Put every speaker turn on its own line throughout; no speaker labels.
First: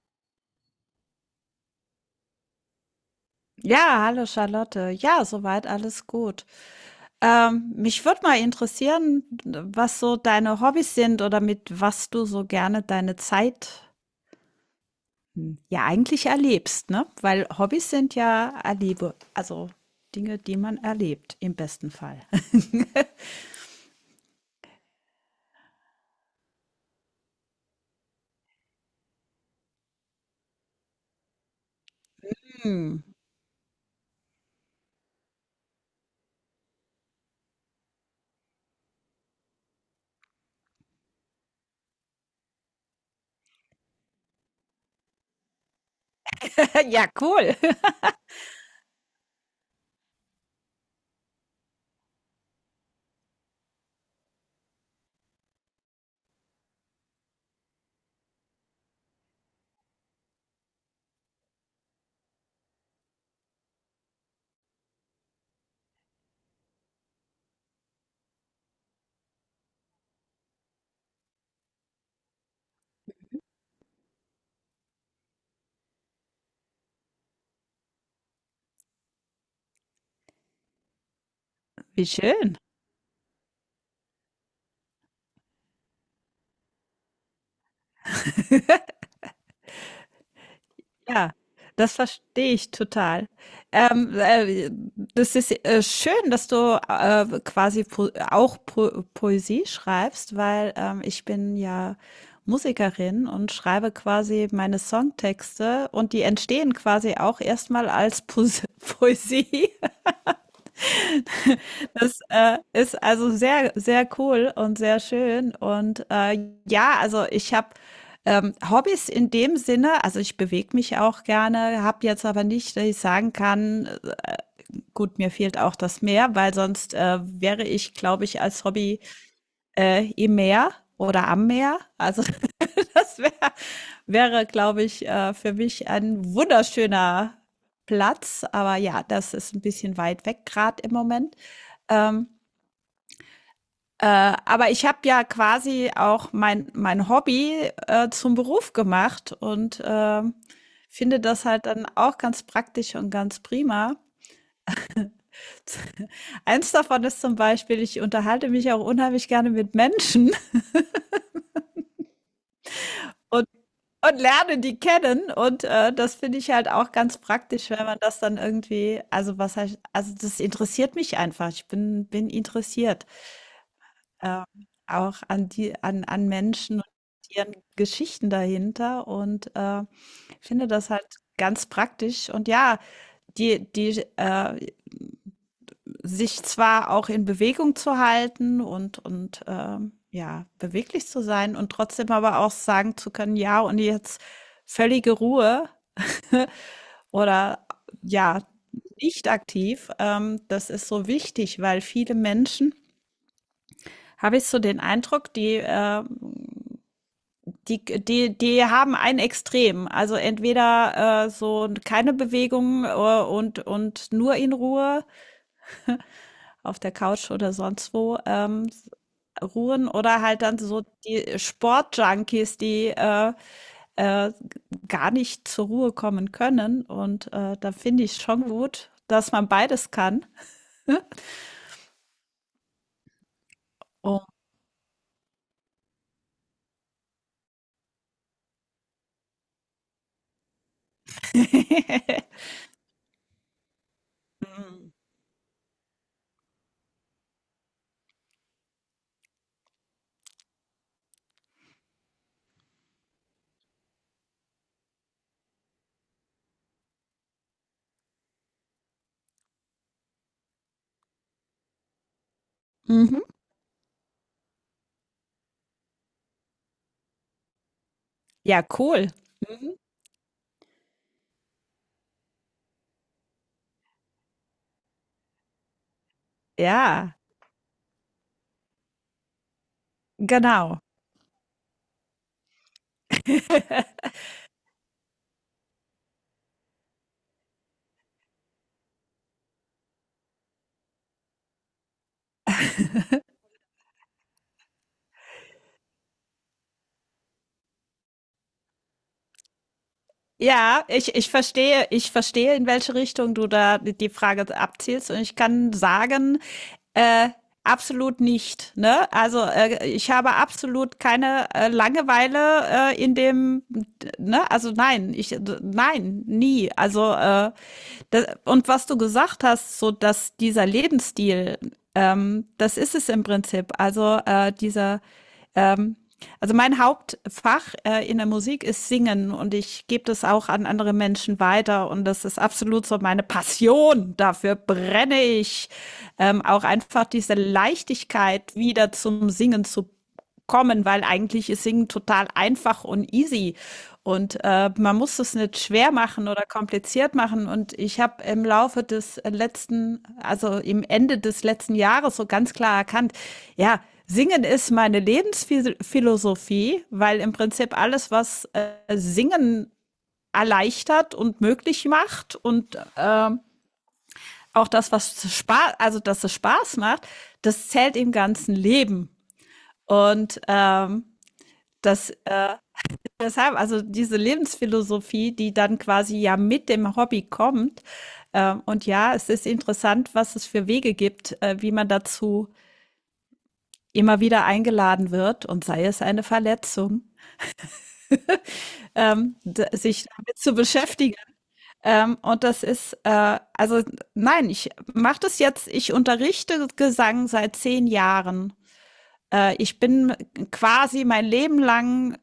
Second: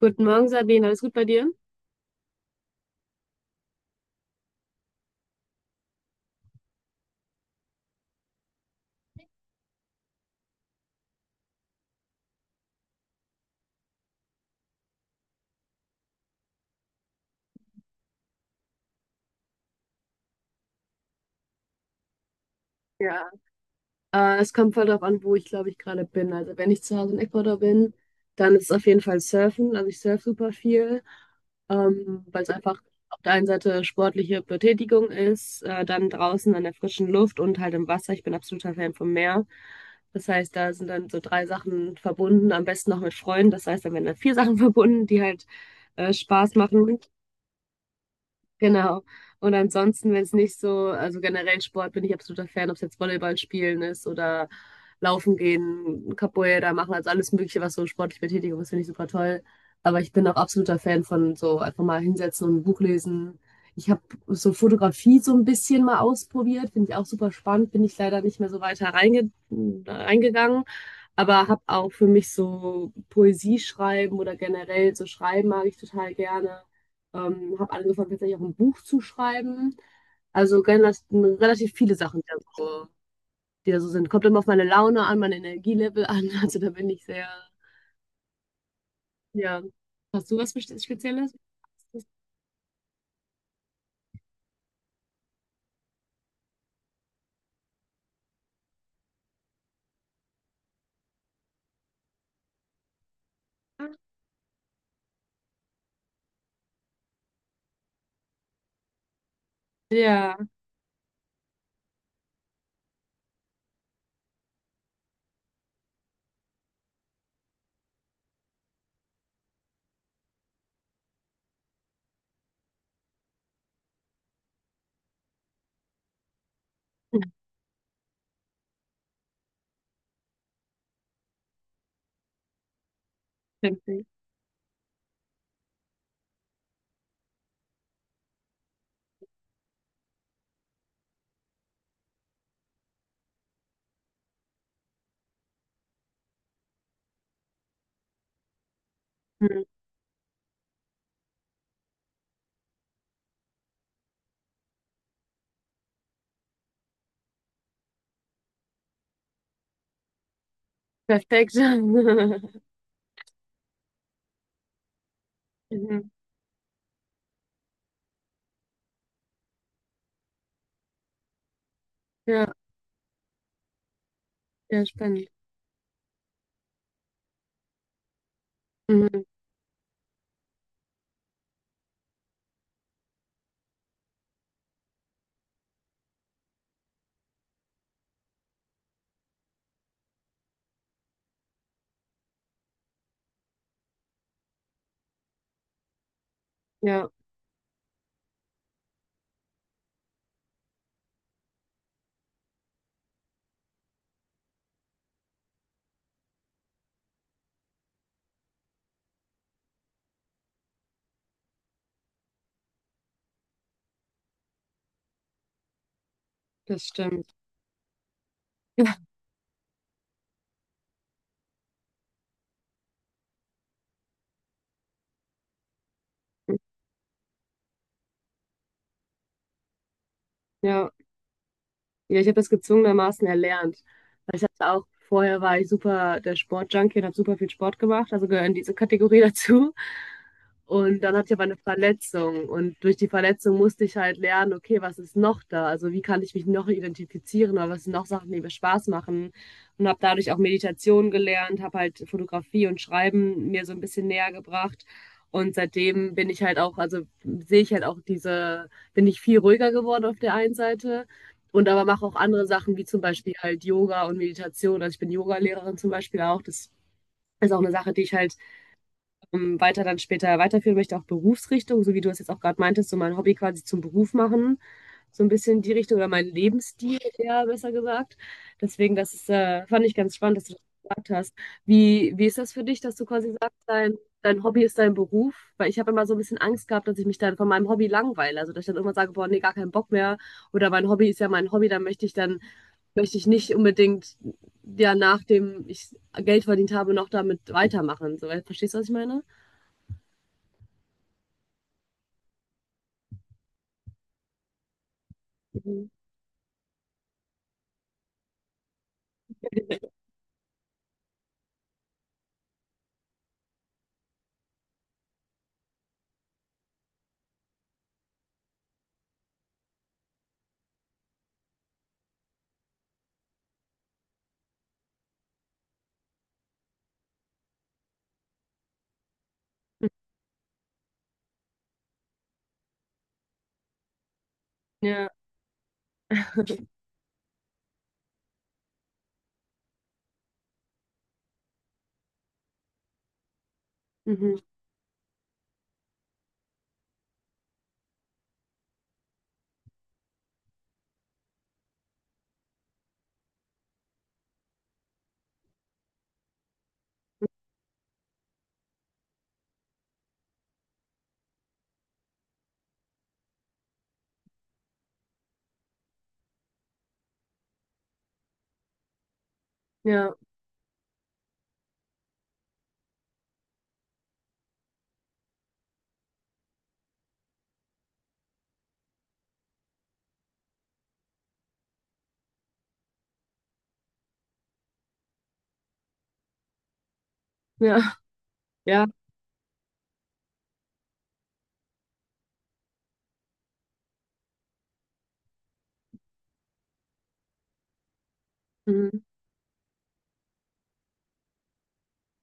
Guten Morgen, Sabine. Alles gut bei dir?
Ja, hallo Charlotte. Ja, soweit alles gut. Mich würde mal interessieren, was so deine Hobbys sind oder mit was du so gerne deine Zeit ja eigentlich erlebst, ne? Weil Hobbys sind ja Erlebe, also Dinge, die man erlebt, im besten Fall.
Ja, es kommt voll drauf an, wo ich glaube ich gerade bin. Also wenn ich zu Hause in Ecuador bin, dann ist es auf jeden Fall Surfen. Also ich surfe super viel, weil es einfach
Hm.
auf der einen Seite sportliche Betätigung ist, dann draußen an der frischen Luft und halt im Wasser. Ich bin absoluter Fan vom Meer. Das heißt, da sind dann so drei Sachen verbunden, am besten noch mit Freunden. Das heißt, dann werden dann vier Sachen verbunden, die halt Spaß machen.
Ja, cool.
Genau. Und ansonsten, wenn es nicht so, also generell Sport bin ich absoluter Fan, ob es jetzt Volleyball spielen ist oder laufen gehen, Capoeira machen, also alles Mögliche, was so sportlich Betätigung ist, finde ich super toll. Aber ich bin auch absoluter Fan von so einfach mal hinsetzen und ein Buch lesen. Ich habe so Fotografie so ein bisschen mal ausprobiert, finde ich auch super spannend, bin ich leider nicht mehr so weiter reingegangen. Aber habe auch für mich so Poesie schreiben oder generell so schreiben mag ich total gerne. Habe angefangen, tatsächlich auch ein Buch zu schreiben. Also generell relativ viele
Wie
Sachen,
schön.
die da so sind. Kommt immer auf meine Laune an, mein Energielevel an. Also da bin ich sehr, ja. Hast du was
Ja,
Spezielles?
das verstehe ich total. Ähm, äh, Das ist schön, dass du quasi po auch po Poesie schreibst, weil ich bin ja Musikerin und schreibe quasi meine Songtexte und die entstehen quasi auch erstmal als po Poesie.
Ja,
Das ist also sehr, sehr cool und sehr schön. Und ja, also ich habe Hobbys in dem Sinne, also ich bewege mich auch gerne, habe jetzt aber nicht, dass ich sagen kann, gut, mir fehlt auch das Meer, weil sonst wäre ich, glaube ich, als Hobby im Meer oder am Meer. Also das wär,
Fancy.
wäre, glaube ich, für mich ein wunderschöner Platz. Aber ja, das ist ein bisschen weit weg gerade im Moment. Ähm, aber ich habe ja quasi auch mein Hobby zum Beruf gemacht
Mhm.
und finde das halt dann auch ganz praktisch und ganz prima. Eins davon ist zum Beispiel, ich unterhalte mich auch unheimlich gerne mit Menschen
Perfekt.
und, und, lerne die kennen. Und
Mhm.
das finde ich halt auch ganz praktisch, wenn man das dann irgendwie, also was heißt, also das interessiert mich einfach. Ich bin
Ja,
interessiert. Äh,
ja,
Auch
spannend.
an Menschen und ihren Geschichten dahinter.
Mhm.
Und ich finde das halt ganz praktisch und ja, die sich zwar auch in Bewegung zu halten und ja, beweglich zu sein und trotzdem aber auch sagen zu können: „Ja, und jetzt völlige Ruhe.“
Ja,
Oder ja, nicht aktiv. Das ist so wichtig, weil viele Menschen, habe ich so den Eindruck, die haben ein Extrem. Also entweder so keine Bewegung und nur in Ruhe, auf
das
der Couch
stimmt.
oder sonst wo, ruhen oder halt dann so die Sportjunkies, die äh, gar nicht zur Ruhe kommen können. Und da finde ich schon gut, dass man beides kann.
Ja. Ja, ich habe das gezwungenermaßen erlernt.
Oh.
Weil ich hatte auch, vorher war ich super der Sportjunkie und habe super viel Sport gemacht, also gehöre in diese Kategorie dazu. Und dann hatte ich aber eine Verletzung und durch die Verletzung musste ich halt lernen, okay, was ist noch da? Also wie kann ich mich noch identifizieren oder was sind noch Sachen, die mir Spaß machen? Und habe dadurch auch Meditation gelernt, habe halt Fotografie und Schreiben mir so ein bisschen näher gebracht. Und seitdem bin ich halt auch, also sehe ich halt auch diese, bin ich viel ruhiger geworden auf der einen Seite und aber mache auch andere Sachen, wie zum
Mhm.
Beispiel halt Yoga und Meditation. Also ich bin Yogalehrerin zum Beispiel auch. Das ist auch eine Sache, die ich halt
Ja, cool. Mhm.
weiter dann später weiterführen möchte, auch Berufsrichtung, so wie du es jetzt auch gerade meintest, so mein Hobby quasi zum Beruf machen, so ein bisschen die Richtung oder mein Lebensstil
Ja,
eher besser gesagt. Deswegen, das ist, fand ich ganz spannend, dass du das
genau.
gesagt hast. Wie ist das für dich, dass du quasi sagst, dein Hobby ist dein Beruf? Weil ich habe immer so ein bisschen Angst gehabt, dass ich mich dann von meinem Hobby langweile. Also dass ich dann irgendwann sage, boah, nee, gar keinen Bock mehr. Oder mein Hobby ist ja mein Hobby, dann möchte ich nicht unbedingt ja nachdem ich Geld verdient habe, noch damit weitermachen. So, weil- verstehst du, was ich meine?
Ja, ich verstehe, in welche Richtung du da die Frage abzielst. Und ich kann
Mhm.
sagen, äh, absolut nicht. Ne? Also ich habe absolut keine Langeweile in dem, ne? Also nein, ich, nein, nie. Das, und was du gesagt hast, so, dass dieser Lebensstil, das ist es im Prinzip. Also dieser, ähm, also mein Hauptfach in der Musik ist Singen und ich gebe das auch an andere Menschen weiter und das ist absolut so meine Passion. Dafür
Ja,
brenne ich. Auch einfach diese Leichtigkeit wieder zum Singen zu kommen, weil eigentlich ist Singen total einfach und easy.
mhm.
Und man muss es nicht schwer machen oder kompliziert machen. Und ich habe im Laufe des letzten, also im Ende des letzten Jahres so ganz klar erkannt, ja, Singen ist meine Lebensphilosophie, weil im Prinzip alles, was Singen erleichtert und möglich macht und auch das, was Spaß, also dass es Spaß macht, das zählt im ganzen Leben.
Ja,
Und das, äh deshalb, also diese Lebensphilosophie, die dann quasi ja mit dem Hobby kommt. Und ja, es ist interessant, was es für Wege gibt, wie man dazu immer wieder eingeladen wird und sei es eine Verletzung,
ja, ja,
sich damit zu beschäftigen. Und das ist, also nein, ich mache das jetzt, ich unterrichte Gesang seit 10 Jahren.
mhm.
Ich bin quasi mein Leben lang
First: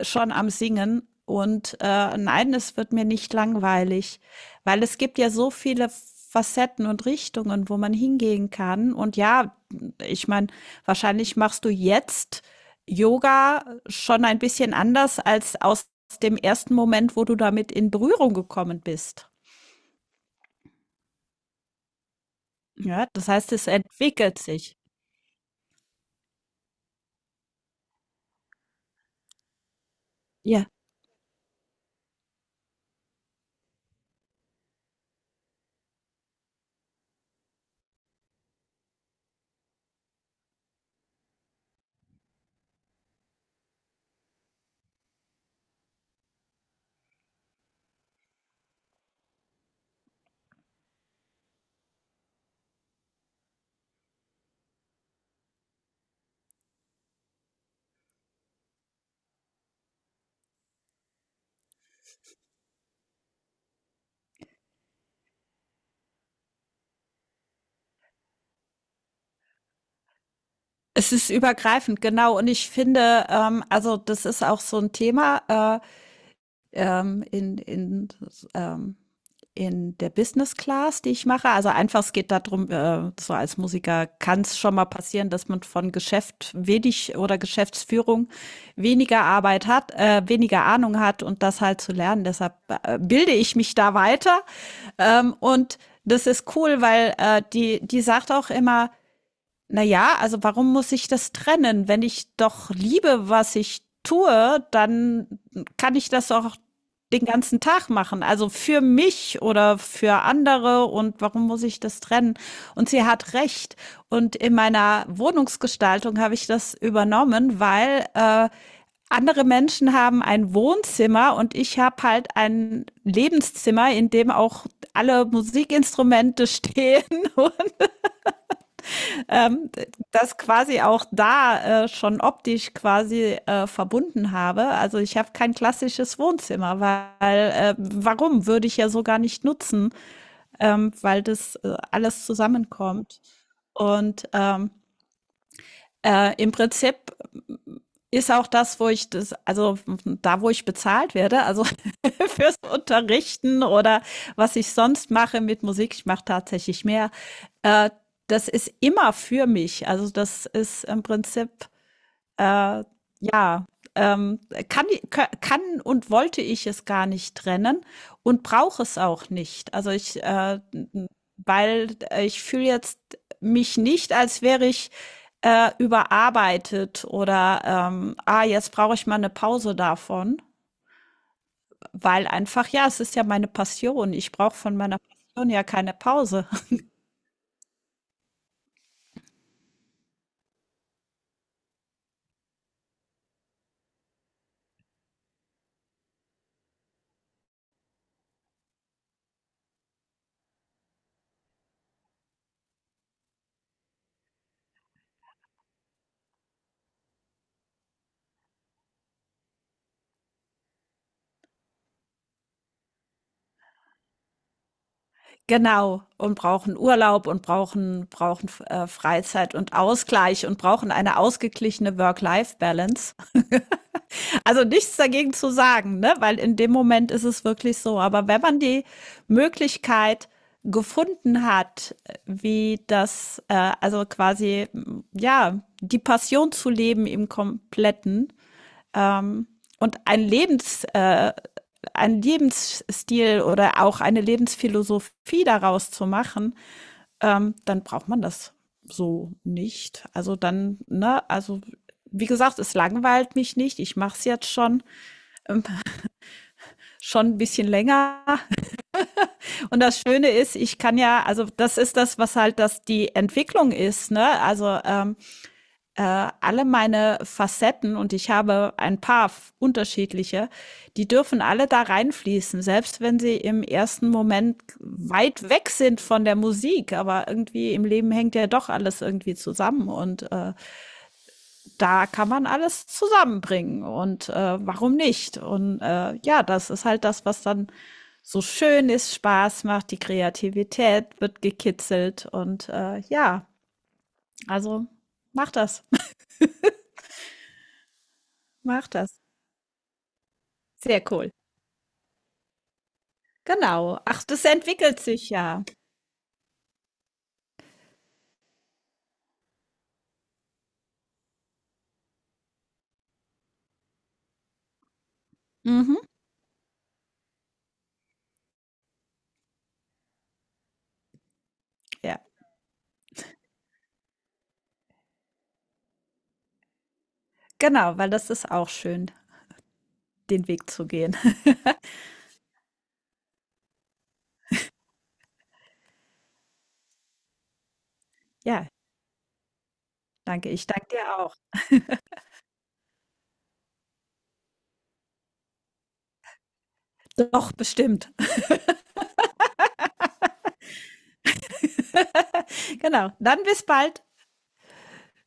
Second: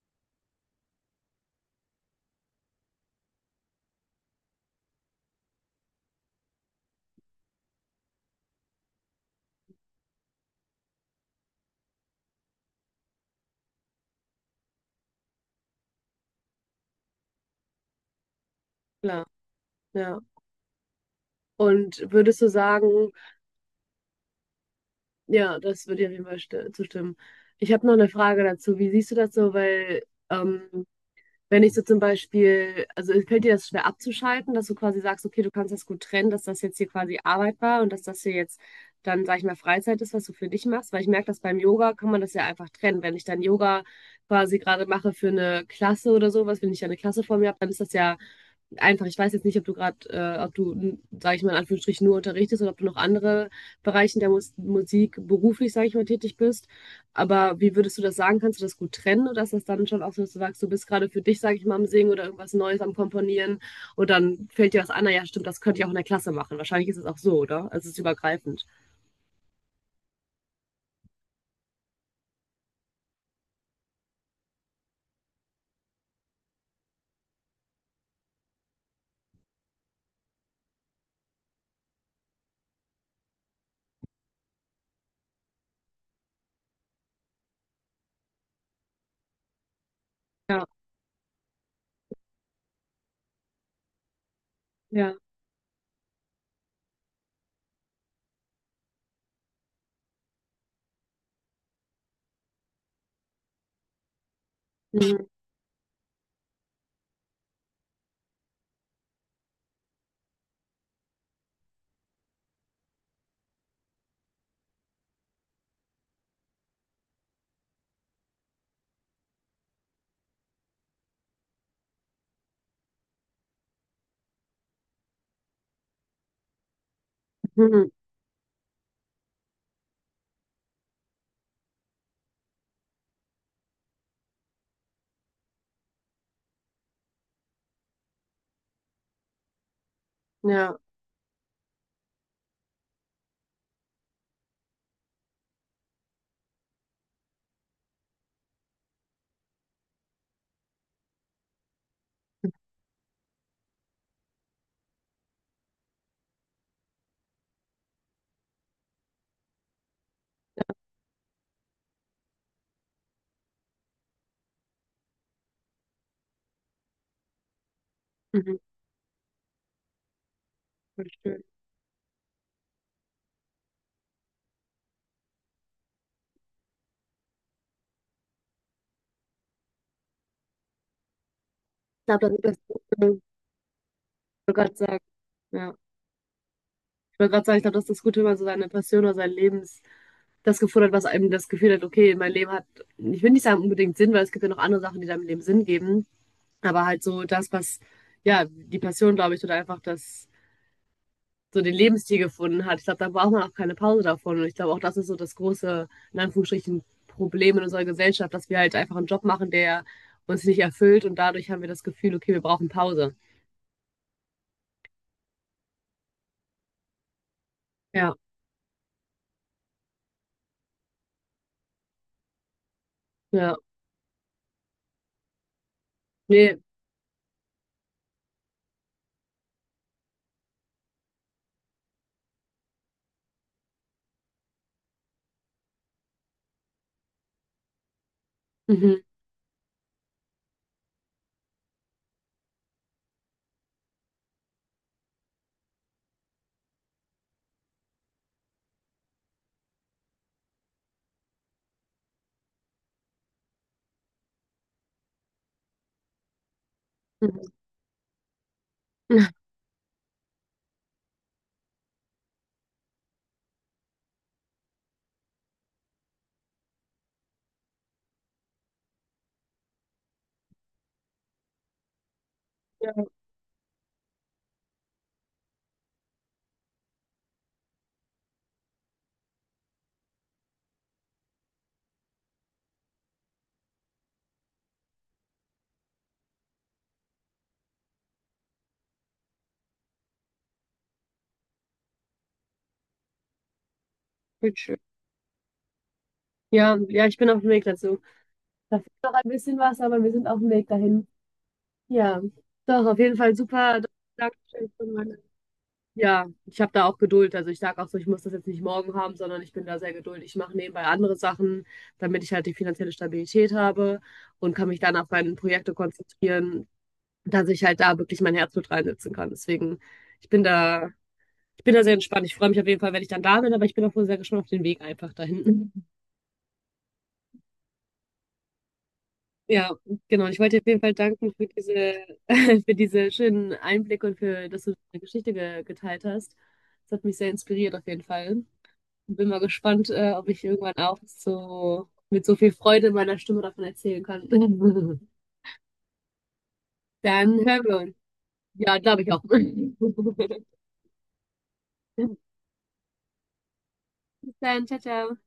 schon am Singen. Und nein, es wird mir nicht langweilig, weil es gibt ja so viele Facetten und Richtungen, wo man hingehen kann. Und ja, ich meine, wahrscheinlich machst du jetzt Yoga schon ein bisschen anders als aus dem ersten Moment, wo du damit in Berührung gekommen
Klar,
bist.
ja. Und würdest du
Ja,
sagen,
das heißt, es entwickelt sich.
ja, das würde ich auf jeden Fall zustimmen. Ich habe noch eine Frage dazu. Wie siehst du das so? Weil
Ja,
ähm, wenn ich so zum Beispiel, also fällt dir das schwer abzuschalten, dass du quasi sagst, okay, du kannst das gut trennen, dass das jetzt hier quasi Arbeit war und dass das hier jetzt dann, sag ich mal, Freizeit ist, was du für dich machst, weil ich merke, dass beim Yoga kann man das ja einfach trennen. Wenn ich dann Yoga quasi gerade mache für eine Klasse oder so was, wenn ich ja eine Klasse vor mir habe, dann ist das ja einfach, ich weiß jetzt nicht, ob du gerade, ob du, sage ich mal in Anführungsstrichen, nur unterrichtest oder ob du noch andere Bereiche der Musik beruflich, sage ich mal, tätig bist. Aber wie würdest du das sagen? Kannst du das gut trennen oder ist das dann schon auch so, dass du sagst, du bist gerade für dich, sage ich mal, am Singen oder irgendwas Neues am Komponieren und dann fällt dir was an, na ja, stimmt, das könnte ich auch in der Klasse machen. Wahrscheinlich ist es auch so, oder? Also es ist übergreifend.
es ist übergreifend, genau. Und ich finde, also das ist auch so ein Thema. Ähm, in, in, ähm, in der Business Class, die ich mache. Also einfach, es geht darum, so als Musiker kann es schon mal passieren, dass man von Geschäft wenig oder Geschäftsführung weniger Arbeit hat, weniger
Ja,
Ahnung hat und das halt zu lernen. Deshalb bilde ich mich da weiter.
ja.
Und das ist cool, weil die sagt auch immer, na ja, also warum muss ich das trennen? Wenn ich doch liebe, was ich tue,
Mhm.
dann kann ich das auch den ganzen Tag machen. Also für mich oder für andere und warum muss ich das trennen? Und sie hat recht. Und in meiner Wohnungsgestaltung habe ich das übernommen, weil andere Menschen haben ein Wohnzimmer und ich habe halt ein Lebenszimmer, in dem auch alle Musikinstrumente stehen,
Mhm.
das quasi auch da schon optisch quasi verbunden habe. Also ich habe kein klassisches Wohnzimmer, weil warum würde ich ja so gar nicht nutzen,
Ja,
weil das alles zusammenkommt. Und im Prinzip ist auch das, wo ich das, also da, wo ich bezahlt werde, also fürs Unterrichten oder was ich sonst mache mit Musik, ich mache tatsächlich mehr, äh, das ist immer für mich. Also das ist im Prinzip ähm, kann und wollte ich es gar nicht trennen und
mhm.
brauche es auch nicht.
Voll schön.
Weil ich fühle jetzt mich nicht, als wäre ich überarbeitet oder jetzt brauche ich mal eine Pause davon,
Ich
weil
glaube, das ist das,
einfach, ja,
ich
es ist
wollte
ja meine Passion. Ich brauche
gerade
von meiner
sagen.
Passion ja
Ja.
keine Pause.
Ich wollte gerade sagen, ich glaube, das ist das Gute, wenn man so seine Passion oder sein Lebens das gefordert, was einem das Gefühl hat, okay, mein Leben hat, ich will nicht sagen unbedingt Sinn, weil es gibt ja noch andere Sachen, die deinem Leben Sinn geben, aber halt so das, was, ja, die Passion, glaube ich, oder einfach das, so den Lebensstil gefunden hat. Ich glaube, da braucht man auch keine Pause davon und ich glaube, auch das ist so das große, in Anführungsstrichen, Problem in unserer Gesellschaft, dass wir halt einfach einen Job machen, der uns nicht erfüllt und dadurch haben wir das Gefühl, okay, wir brauchen Pause.
Genau. Und brauchen Urlaub und brauchen,
Ja,
brauchen äh, Freizeit und Ausgleich und brauchen eine ausgeglichene Work-Life-Balance.
ja,
Also nichts dagegen zu sagen, ne? Weil in
nee,
dem Moment ist es wirklich so. Aber wenn man die Möglichkeit gefunden hat, wie das, also quasi, ja, die Passion zu leben im Kompletten,
mhm.
ähm, und ein Lebensstil oder auch eine Lebensphilosophie daraus zu machen, dann braucht man das so nicht. Also dann, ne, also wie gesagt, es langweilt mich nicht. Ich mache es jetzt schon ein
Mhm.
bisschen länger. Und das Schöne ist, ich kann ja, also das ist das, was halt das die Entwicklung ist. Ne? Also alle meine Facetten und ich habe ein paar unterschiedliche, die dürfen alle da reinfließen, selbst
Ja,
wenn sie im ersten Moment weit weg sind von der Musik. Aber irgendwie im Leben hängt ja doch alles irgendwie zusammen und da kann man alles zusammenbringen und warum nicht? Und ja, das ist halt das, was dann so schön ist, Spaß macht, die Kreativität wird gekitzelt und ja,
schön.
also mach das.
Ja, ja, ich bin auf dem Weg dazu. Da
Mach
fehlt noch
das.
ein bisschen was, aber wir sind auf dem Weg
Sehr
dahin.
cool.
Ja, doch, auf jeden Fall super.
Genau. Ach, das
Dankeschön für
entwickelt
meine.
sich ja.
Ja, ich habe da auch Geduld. Also ich sage auch so, ich muss das jetzt nicht morgen haben, sondern ich bin da sehr geduldig. Ich mache nebenbei andere Sachen, damit ich halt die finanzielle Stabilität habe und kann mich dann auf meine Projekte
Mhm.
konzentrieren, dass ich halt da wirklich mein Herzblut reinsetzen kann. Deswegen, ich bin da, ich bin da sehr
Ja,
entspannt. Ich freue mich auf jeden Fall, wenn ich dann da bin, aber ich bin auch wohl sehr gespannt auf den Weg einfach dahin.
genau, weil das ist auch schön,
Ja, genau. Ich
den
wollte dir auf
Weg
jeden
zu
Fall
gehen.
danken für diese, für diese schönen Einblicke und für, dass du deine Geschichte ge geteilt hast. Das hat mich sehr inspiriert auf jeden Fall.
Ja,
Bin mal gespannt, ob ich
danke. Ich
irgendwann
danke
auch
dir auch.
so mit so viel Freude in meiner Stimme davon erzählen kann. Dann
Doch,
hören wir uns.
bestimmt.
Ja, glaube ich auch.
Genau. Dann bis bald.
Bis dann, ciao, ciao.